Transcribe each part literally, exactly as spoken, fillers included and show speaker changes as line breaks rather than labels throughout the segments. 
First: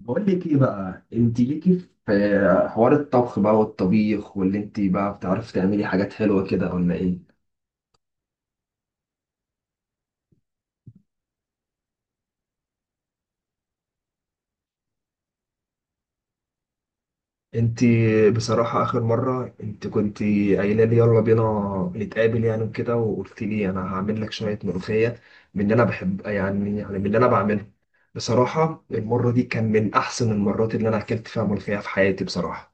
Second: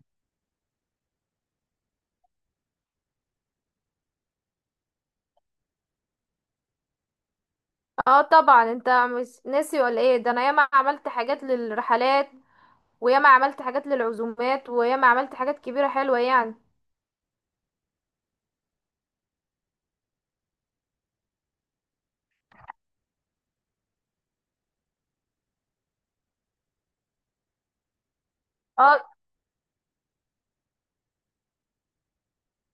بقول لك ايه بقى؟ انت ليكي في حوار الطبخ بقى والطبيخ واللي انت بقى بتعرفي تعملي حاجات حلوه كده ولا ايه؟
اه، طبعا انت مش ناسي ولا ايه؟ ده انا ياما عملت حاجات للرحلات، وياما عملت حاجات للعزومات، وياما عملت حاجات كبيرة حلوة يعني.
انت بصراحه اخر مره انت كنت قايله لي يلا بينا نتقابل، يعني وكده، وقلت لي انا هعمل لك شويه ملوخيه من اللي انا بحب، يعني يعني من اللي انا بعمله. بصراحه
اه،
المره دي كان من احسن المرات اللي انا اكلت فيها ملوخيه في حياتي بصراحه.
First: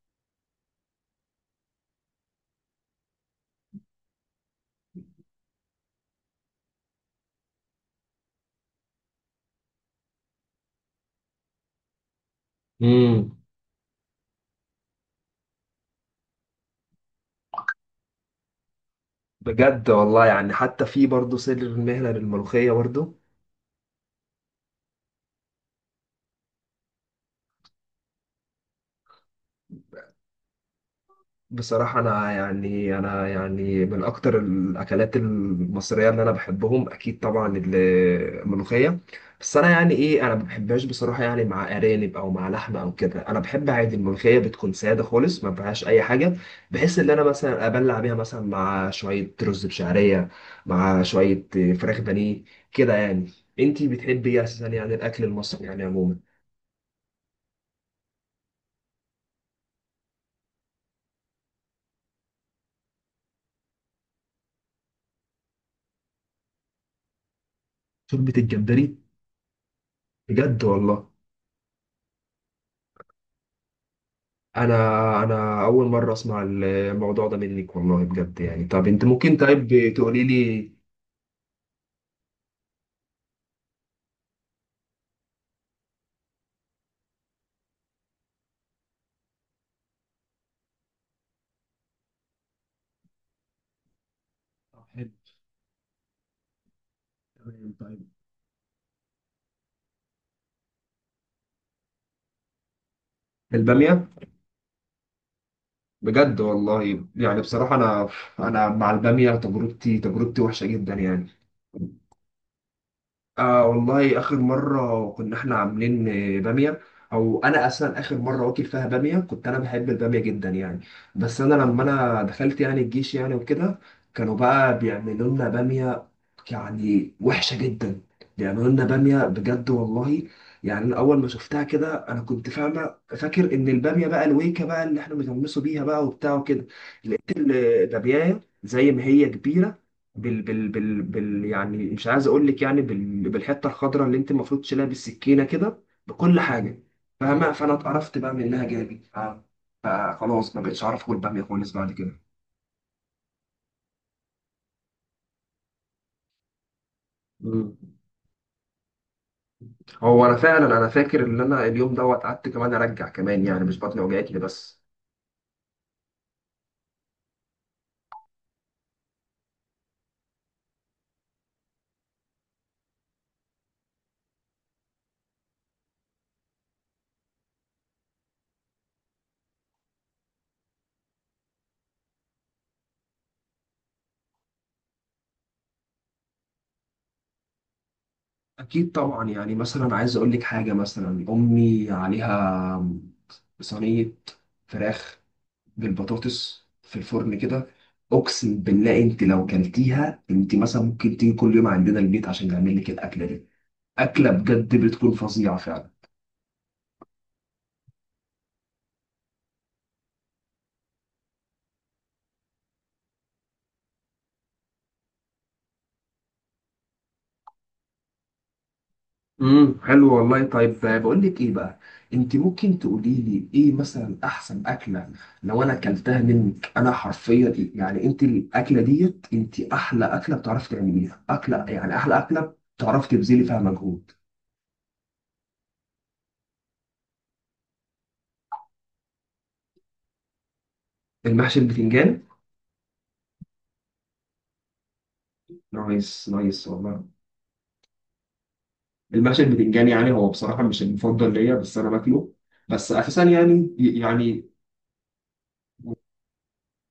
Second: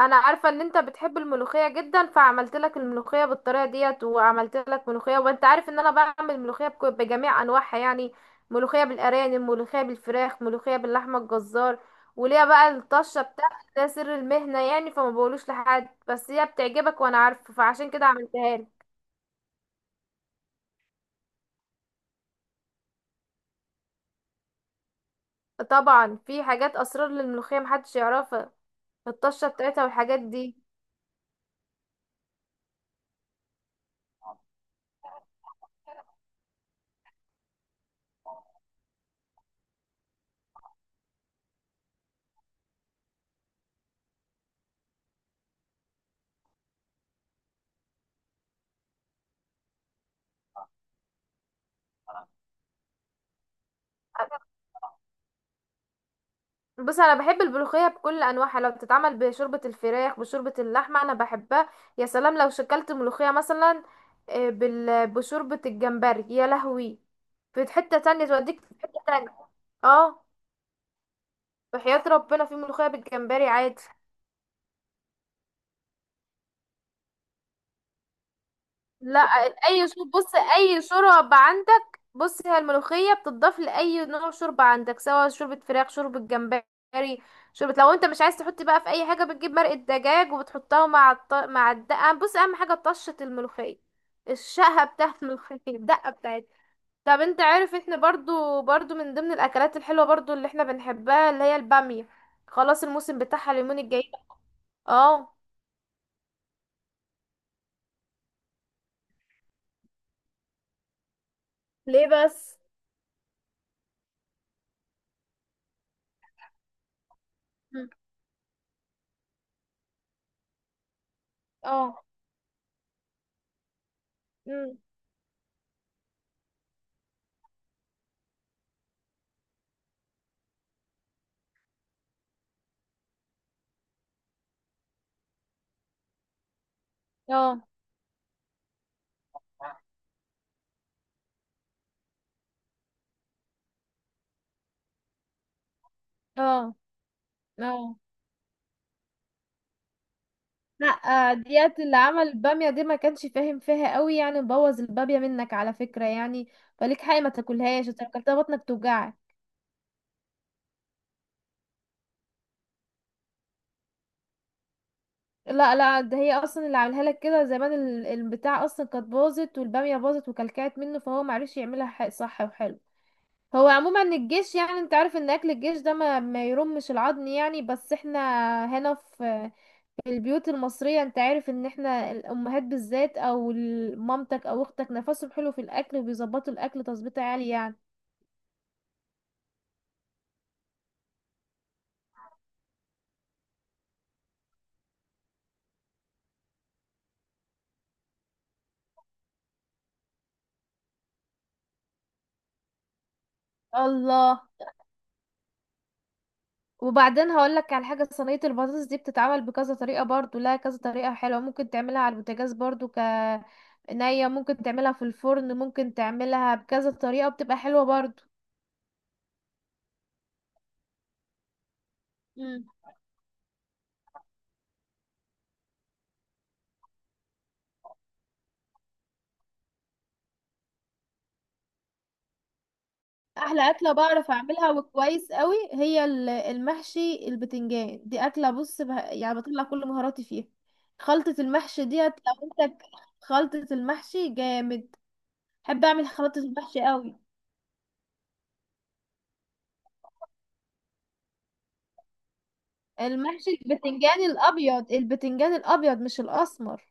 انا عارفة ان انت بتحب الملوخية جدا، فعملت لك الملوخية بالطريقة ديت، وعملت لك ملوخية. وانت عارف ان انا بعمل ملوخية بك- بجميع انواعها يعني. ملوخية بالارانب، ملوخية بالفراخ، ملوخية باللحمة الجزار. وليها بقى الطشة
امم
بتاعتي، ده سر المهنة يعني، فما بقولوش لحد، بس هي بتعجبك وانا عارفة، فعشان كده عملتها لك.
بجد والله يعني، حتى في برضه سر المهنه للملوخيه برضه.
طبعا في حاجات اسرار للملوخيه محدش يعرفها، الطشه بتاعتها والحاجات دي.
بصراحة أنا يعني أنا يعني من أكتر الأكلات المصرية اللي أنا بحبهم، أكيد طبعا ال- الملوخية. بس أنا يعني إيه، أنا ما بحبهاش بصراحة، يعني مع أرانب أو مع لحمة أو كده. أنا بحب عادي الملوخية بتكون سادة خالص ما فيهاش أي حاجة، بحيث إن أنا مثلا أبلع بيها مثلا مع شوية رز بشعرية، مع شوية فراخ بانيه كده يعني. أنتي بتحبي إيه أساسا، يعني الأكل المصري يعني عموما؟
بص، انا بحب الملوخيه بكل انواعها، لو بتتعمل بشوربه الفراخ، بشوربه اللحمه، انا بحبها. يا سلام لو شكلت ملوخيه مثلا آه، بال- بشوربه الجمبري، يا لهوي! في حته تانية،
شوربة
توديك في
الجمبري؟
حته تانية. اه،
بجد والله؟
بحياة ربنا في ملوخيه بالجمبري عادي.
انا انا اول مره اسمع الموضوع ده منك والله، بجد يعني. طب انت
لا،
ممكن
اي
طيب
شرب
تقولي
بص،
لي؟
اي شوربة عندك، بص، هي الملوخية بتضاف لأي نوع شوربة عندك، سواء شوربة فراخ، شوربة جمبري، شوربة. لو انت مش عايز تحط بقى في اي حاجة، بتجيب مرقة دجاج وبتحطها مع الط... مع الدقة. بص، اهم حاجة طشة الملوخية،
طب
الشقة
حلو،
بتاعت الملوخية، الدقة بتاعتها. طب انت
تمام،
عارف احنا
طيب.
برضو برضو من ضمن الاكلات الحلوة برضو اللي احنا بنحبها اللي هي البامية؟ خلاص الموسم بتاعها اليومين
الباميه؟
الجايين. اه.
بجد والله يعني، بصراحه انا انا مع الباميه تجربتي تجربتي وحشه جدا يعني.
ليه بس؟
آه والله آخر مرة كنا إحنا عاملين آه، بامية. أو أنا
مم.
أصلا آخر مرة واكل فيها بامية، كنت أنا بحب البامية جدا يعني. بس أنا لما
اه.
أنا دخلت يعني الجيش يعني وكده، كانوا بقى
مم.
بيعملوا لنا بامية، يعني وحشة جدا. بيعملوا لنا بامية بجد والله. يعني أنا أول ما شفتها كده أنا كنت فاهمة فاكر إن البامية بقى الويكة بقى اللي إحنا بنغمسوا بيها بقى وبتاع وكده. لقيت
اه.
البامية زي ما هي كبيرة بال بال بال بال، يعني مش عايز اقول لك، يعني بال بالحته الخضراء اللي انت المفروض تشيلها بالسكينه كده بكل
اه.
حاجه، فاهمه. فانا
اه.
اتقرفت بقى من انها جالي، ف- فخلاص ما بقتش
لا.
اعرف اكل
آه،
باميه خالص
ديت
بعد
اللي
كده.
عمل البامية دي ما كانش فاهم فيها قوي يعني، بوظ البامية منك على فكرة يعني. فليك حق ما
مم.
تاكلهاش، انت لو اكلتها بطنك توجعك.
هو انا فعلا انا فاكر ان انا اليوم دوت قعدت كمان ارجع كمان، يعني مش بطني وجعتني بس.
لا لا، ده هي اصلا اللي عاملها لك كده زمان، ال- البتاع اصلا كانت باظت، والبامية باظت وكلكعت منه، فهو معرفش يعملها ح- صح وحلو. هو عموما الجيش يعني انت عارف ان اكل الجيش ده ما, ما يرمش العظم يعني، بس احنا هنا في البيوت المصرية، انت عارف ان احنا الامهات بالذات او ال- مامتك او اختك نفسهم حلو في الاكل، وبيظبطوا الاكل تظبيط عالي يعني.
اكيد طبعا، يعني مثلا عايز اقول لك حاجه، مثلا امي عليها صينيه فراخ بالبطاطس في الفرن كده، اقسم بالله انت لو كلتيها، انت مثلا ممكن تيجي كل يوم عندنا البيت عشان نعمل لك الاكله دي. اكله
الله!
بجد بتكون فظيعه فعلا.
وبعدين هقولك على حاجة، صينية البطاطس دي بتتعمل بكذا طريقة برضو، لها كذا طريقة حلوة، ممكن تعملها على البوتاجاز برضو، ك نية ممكن تعملها في الفرن، ممكن تعملها بكذا طريقة، بتبقى حلوة برضو.
امم حلو والله، طيب بقول لك ايه بقى، انت ممكن تقولي لي ايه مثلا احسن اكله لو انا اكلتها منك، انا حرفيا إيه، يعني انت الاكله ديت انت احلى اكله بتعرفي تعمليها، اكله يعني احلى اكله بتعرفي تبذلي فيها
احلى اكله
مجهود؟
بعرف اعملها وكويس قوي هي ال- المحشي البتنجان، دي اكله بص بها يعني، بطلع كل مهاراتي فيها. خلطه
المحشي
المحشي ديت
البتنجان؟
لو انت ك- خلطه المحشي جامد، بحب اعمل
نايس
خلطه
نايس
المحشي
والله.
قوي.
المحشي البتنجان يعني هو بصراحة مش المفضل ليا، بس أنا باكله، بس أساسا
المحشي
يعني
البتنجان
يعني
الابيض، البتنجان الابيض مش الاسمر.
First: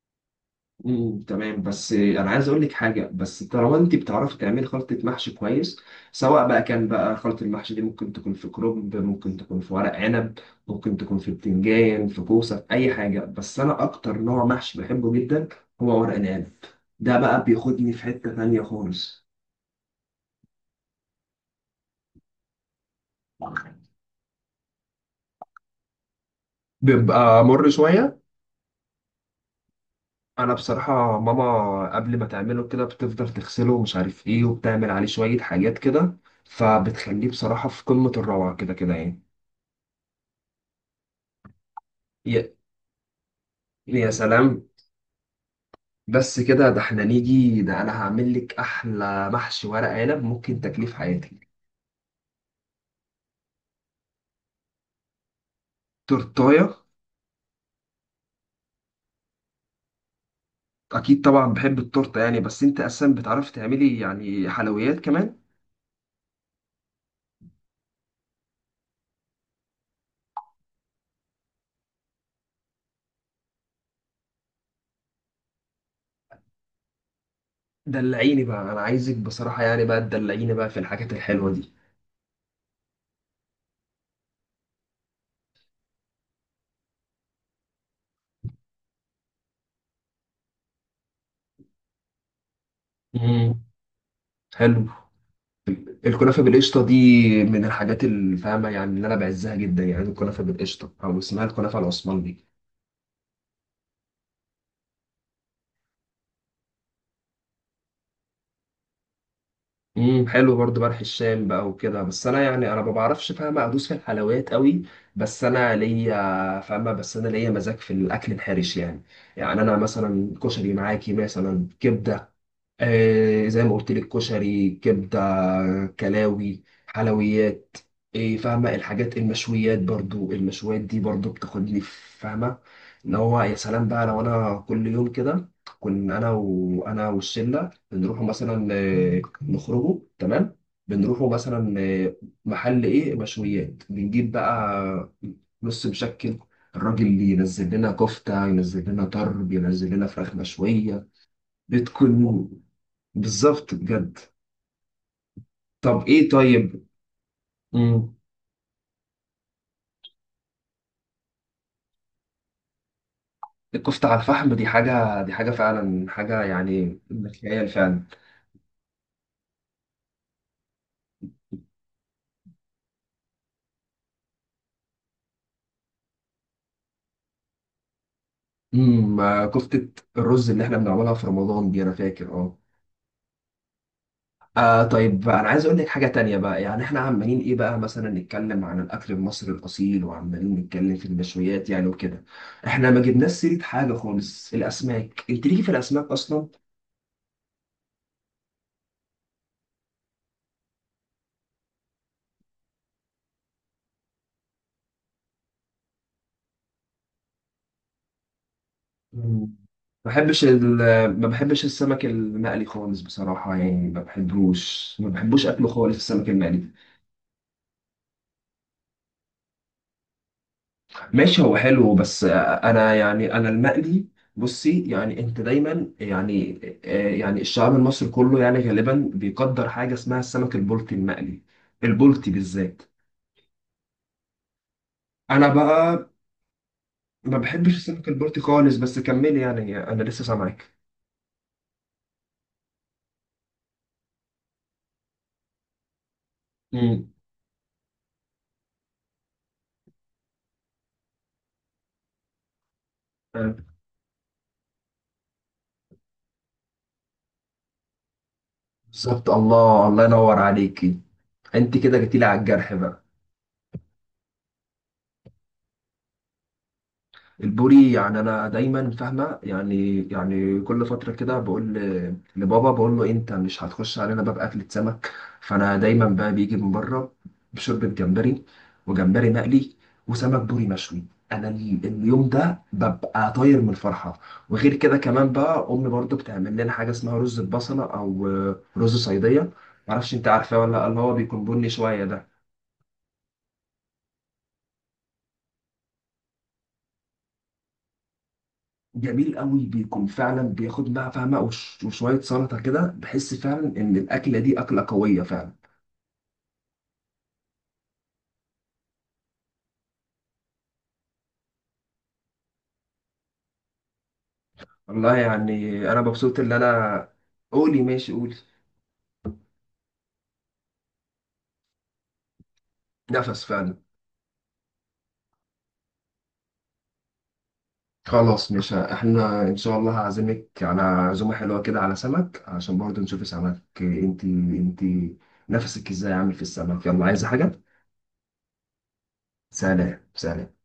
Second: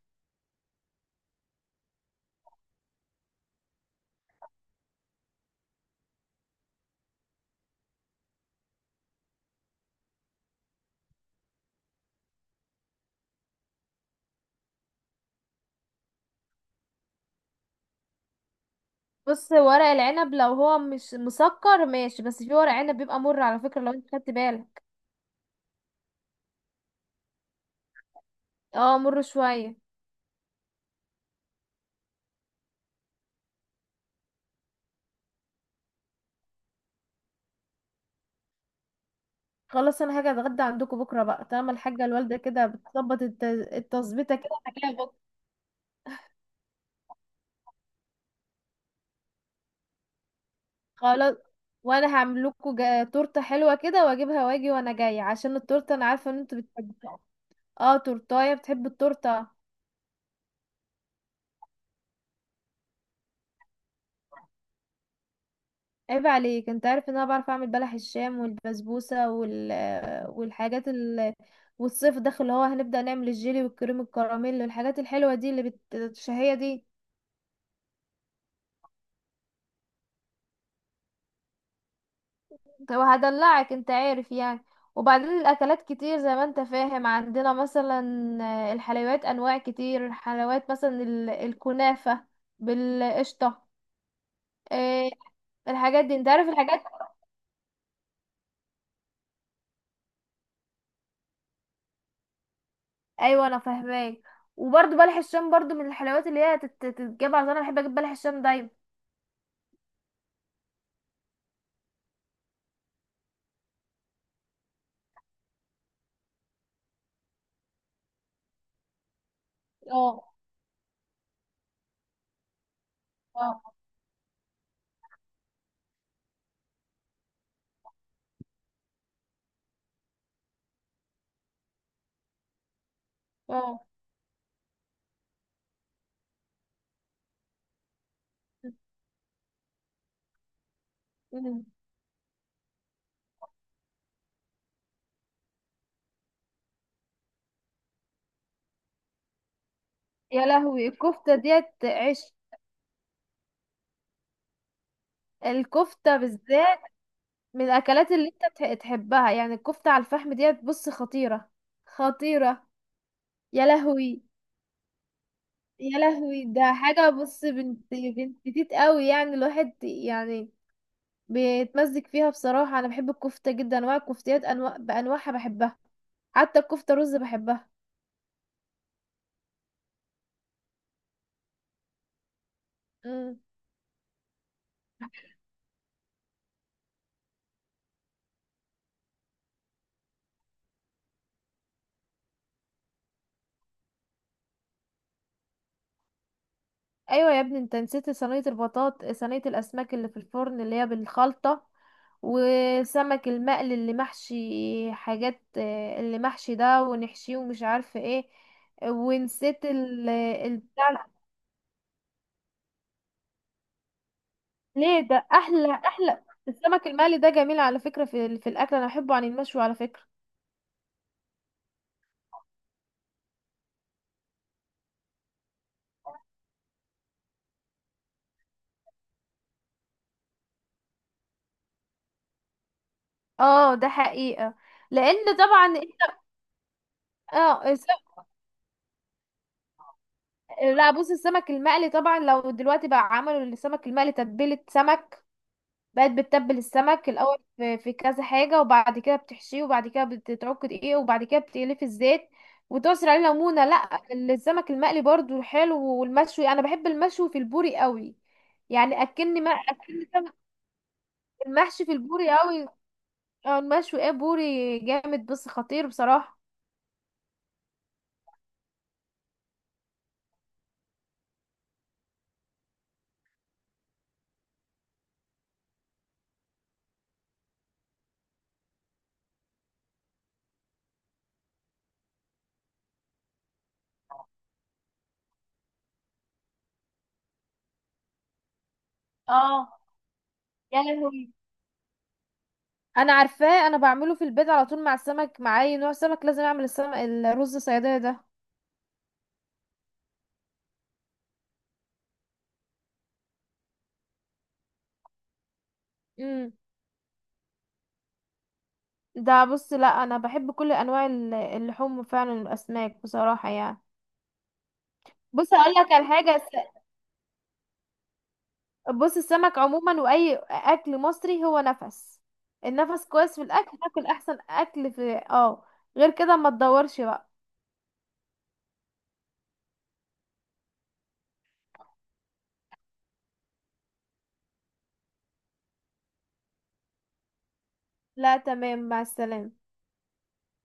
مم، تمام، بس أنا عايز أقول لك حاجة، بس طالما أنت بتعرفي تعملي خلطة محشي كويس، سواء بقى كان بقى خلطة المحشي دي ممكن تكون في كرنب، ممكن تكون في ورق عنب، ممكن تكون في بتنجان، في كوسة، في أي حاجة. بس أنا أكتر نوع محشي بحبه جدا هو ورق العنب. ده بقى بياخدني في حتة تانية خالص.
بص، ورق العنب لو هو مش مسكر ماشي، بس في ورق عنب بيبقى مر على فكره لو انت خدت بالك.
بيبقى مر شوية.
اه، مر شويه.
انا بصراحه ماما قبل ما تعمله كده بتفضل تغسله ومش عارف ايه، وبتعمل عليه شويه حاجات كده، فبتخليه بصراحه في قمه الروعه كده كده يعني.
خلاص، انا هاجي اتغدى عندكم بكره بقى، طالما الحاجه الوالده
يا
كده بتظبط الت-
يا
التظبيطه كده،
سلام.
هجيلها بكره.
بس كده، ده احنا نيجي، ده انا هعمل لك احلى محشي ورق عنب ممكن تاكليه في
خلاص،
حياتك.
وانا هعمل لكم جا- تورته حلوه كده واجيبها، واجي وانا جايه عشان التورته، انا عارفه ان انتوا
تورتايه؟
بتحبوها. اه تورتايه بتحب التورته.
اكيد طبعا بحب التورته يعني، بس انت اساسا بتعرفي تعملي يعني حلويات كمان؟
عيب عليك، انت عارف ان انا بعرف اعمل بلح الشام والبسبوسه وال والحاجات ال والصيف داخل اللي هو هنبدأ نعمل الجيلي والكريم الكراميل والحاجات الحلوة دي اللي بت... الشهية دي.
دلعيني بقى، انا عايزك بصراحه يعني بقى تدلعيني بقى في الحاجات الحلوه دي.
طب هدلعك، انت عارف يعني. وبعدين الاكلات كتير زي ما انت فاهم، عندنا مثلا آه، الحلويات انواع كتير، الحلويات مثلا ال- الكنافة
امم
بالقشطة.
حلو.
آه، الحاجات دي انت
الكنافة
عارف الحاجات.
بالقشطة دي من الحاجات الفاهمة يعني، اللي أنا بعزها جدا يعني، الكنافة بالقشطة أو اسمها الكنافة العثماني.
ايوه انا فاهماك. وبرضه بلح الشام برضه من الحلويات اللي هي تت- تتجاب، عشان انا بحب اجيب بلح الشام دايما.
امم حلو برضو، بلح الشام بقى وكده. بس أنا يعني أنا ما بعرفش فاهمة أدوس في الحلويات قوي، بس أنا ليا فاهمة، بس أنا ليا مزاج في الأكل الحرش يعني. يعني أنا
اه.
مثلا كشري، معاكي مثلا كبدة، آه زي ما
اه.
قلت لك، كشري، كبدة، كلاوي، حلويات، إيه، فاهمة. الحاجات المشويات برضو، المشويات دي برضو بتاخدني في- فاهمة. ان هو يا
اه.
سلام بقى لو انا كل يوم كده، كنا انا وانا والشلة بنروحوا مثلا آه، نخرجوا تمام، بنروحوا
مم.
مثلا آه، محل ايه مشويات، بنجيب بقى نص مشكل. الراجل اللي ينزل لنا كفتة، ينزل لنا طرب، ينزل لنا فراخ
يا لهوي
مشوية،
الكفتة ديت عيش!
بتكون بالظبط بجد. طب
الكفتة
ايه
بالذات
طيب.
من الاكلات
امم
اللي انت تح- تحبها يعني، الكفتة على الفحم ديت بص خطيرة. خطيرة. يا
الكفتة على
لهوي.
الفحم دي حاجة، دي حاجة
يا
فعلا، حاجة
لهوي، ده
يعني.
حاجة بص،
خيال
بنت
فعلا.
بنت تيت قوي يعني، الواحد يعني بيتمزج فيها. بصراحة انا بحب الكفتة جدا، انواع الكفتيات انواع بانواعها بحبها، حتى الكفتة رز بحبها.
امم آه، كفتة الرز اللي احنا بنعملها في رمضان دي انا فاكر اه.
إمم.
آه طيب، انا عايز اقول لك حاجة تانية بقى، يعني احنا عمالين ايه بقى مثلا؟ نتكلم عن الاكل المصري الاصيل، وعمالين نتكلم في المشويات يعني وكده، احنا ما جبناش سيرة حاجة خالص، الاسماك. انت ليكي في الاسماك اصلا؟
ايوه يا ابني، انت نسيت صينيه البطاط صينيه الاسماك اللي في الفرن اللي هي بالخلطه، وسمك المقل اللي محشي، حاجات آه، اللي محشي ده ونحشيه ومش عارفه ايه،
مم.
ونسيت ال
ما بحبش ال...
البتاع.
ما بحبش السمك المقلي خالص بصراحة يعني، ما بحبوش
ليه؟
ما
ده
بحبوش أكله
احلى،
خالص
احلى
السمك المقلي.
السمك المقلي ده جميل على فكره، في ال- في الاكل انا بحبه عن المشوي على فكره.
ماشي، هو حلو، بس أنا يعني أنا المقلي، بصي يعني أنت دايما يعني آه، يعني الشعب المصري كله يعني غالبا بيقدر حاجة اسمها السمك البلطي المقلي، البلطي بالذات.
اه، ده حقيقه، لان
أنا
طبعا
بقى
انت
ما
اه
بحبش
الس-
السمك البلطي خالص، بس كملي يعني أنا لسه سامعك.
لا، بص، السمك المقلي طبعا لو دلوقتي بقى عملوا السمك المقلي تتبيله سمك، بقت بتتبل
مم.
السمك الاول في في كذا حاجه، وبعد كده بتحشيه، وبعد كده بتتعك دقيق، وبعد كده بتقليه في الزيت وتعصر عليه
آه،
ليمونه. لا، السمك المقلي برضو حلو، والمشوي انا بحب المشوي في البوري قوي يعني،
بالظبط،
اكلني ما
الله الله
اكلني سمك.
ينور عليكي. أنت
المحشي في
كده جيتيلي
البوري
على
قوي.
الجرح بقى.
اه، المشوي ايه، بوري جامد بس خطير بصراحه.
البوري يعني انا دايما فاهمه يعني يعني كل فتره كده بقول ل- لبابا، بقول له انت مش هتخش علينا باب اكله سمك؟ فانا دايما بقى بيجي من بره بشوربه جمبري، وجمبري مقلي، وسمك بوري مشوي، انا ال- اليوم ده ببقى طاير من الفرحه. وغير كده كمان بقى امي برضو بتعمل لنا حاجه اسمها رز البصله، او آه، رز صيديه.
اه،
معرفش انت عارفاه ولا
يا
لأ، اللي هو
لهوي
بيكون بني شويه ده.
انا عارفاه، انا بعمله في البيت على طول مع السمك، مع اي نوع سمك لازم اعمل السمك الرز صياديه ده.
جميل قوي، بيكون فعلا بياخد بقى فاهمه وش- وشويه سلطه كده، بحس فعلا ان الاكله دي اكله قويه فعلا.
امم. ده بص، لا، انا بحب كل انواع ال- اللحوم فعلا، الاسماك بصراحه يعني.
والله
بص اقول
يعني
لك
انا
على حاجه،
مبسوط ان
الس-
انا، قولي ماشي، قولي.
بص، السمك عموما واي اكل مصري هو نفس، النفس كويس في
نفس فعلا.
الاكل، تاكل احسن اكل في اه، غير كده ما تدورش بقى.
خلاص، مش احنا ان شاء الله هعزمك على عزومه حلوه كده على سمك، عشان برضه نشوف سمك، انت انت نفسك ازاي عامل في السمك. يلا عايزه حاجه؟
لا، تمام، مع السلامه.
سلام سلام.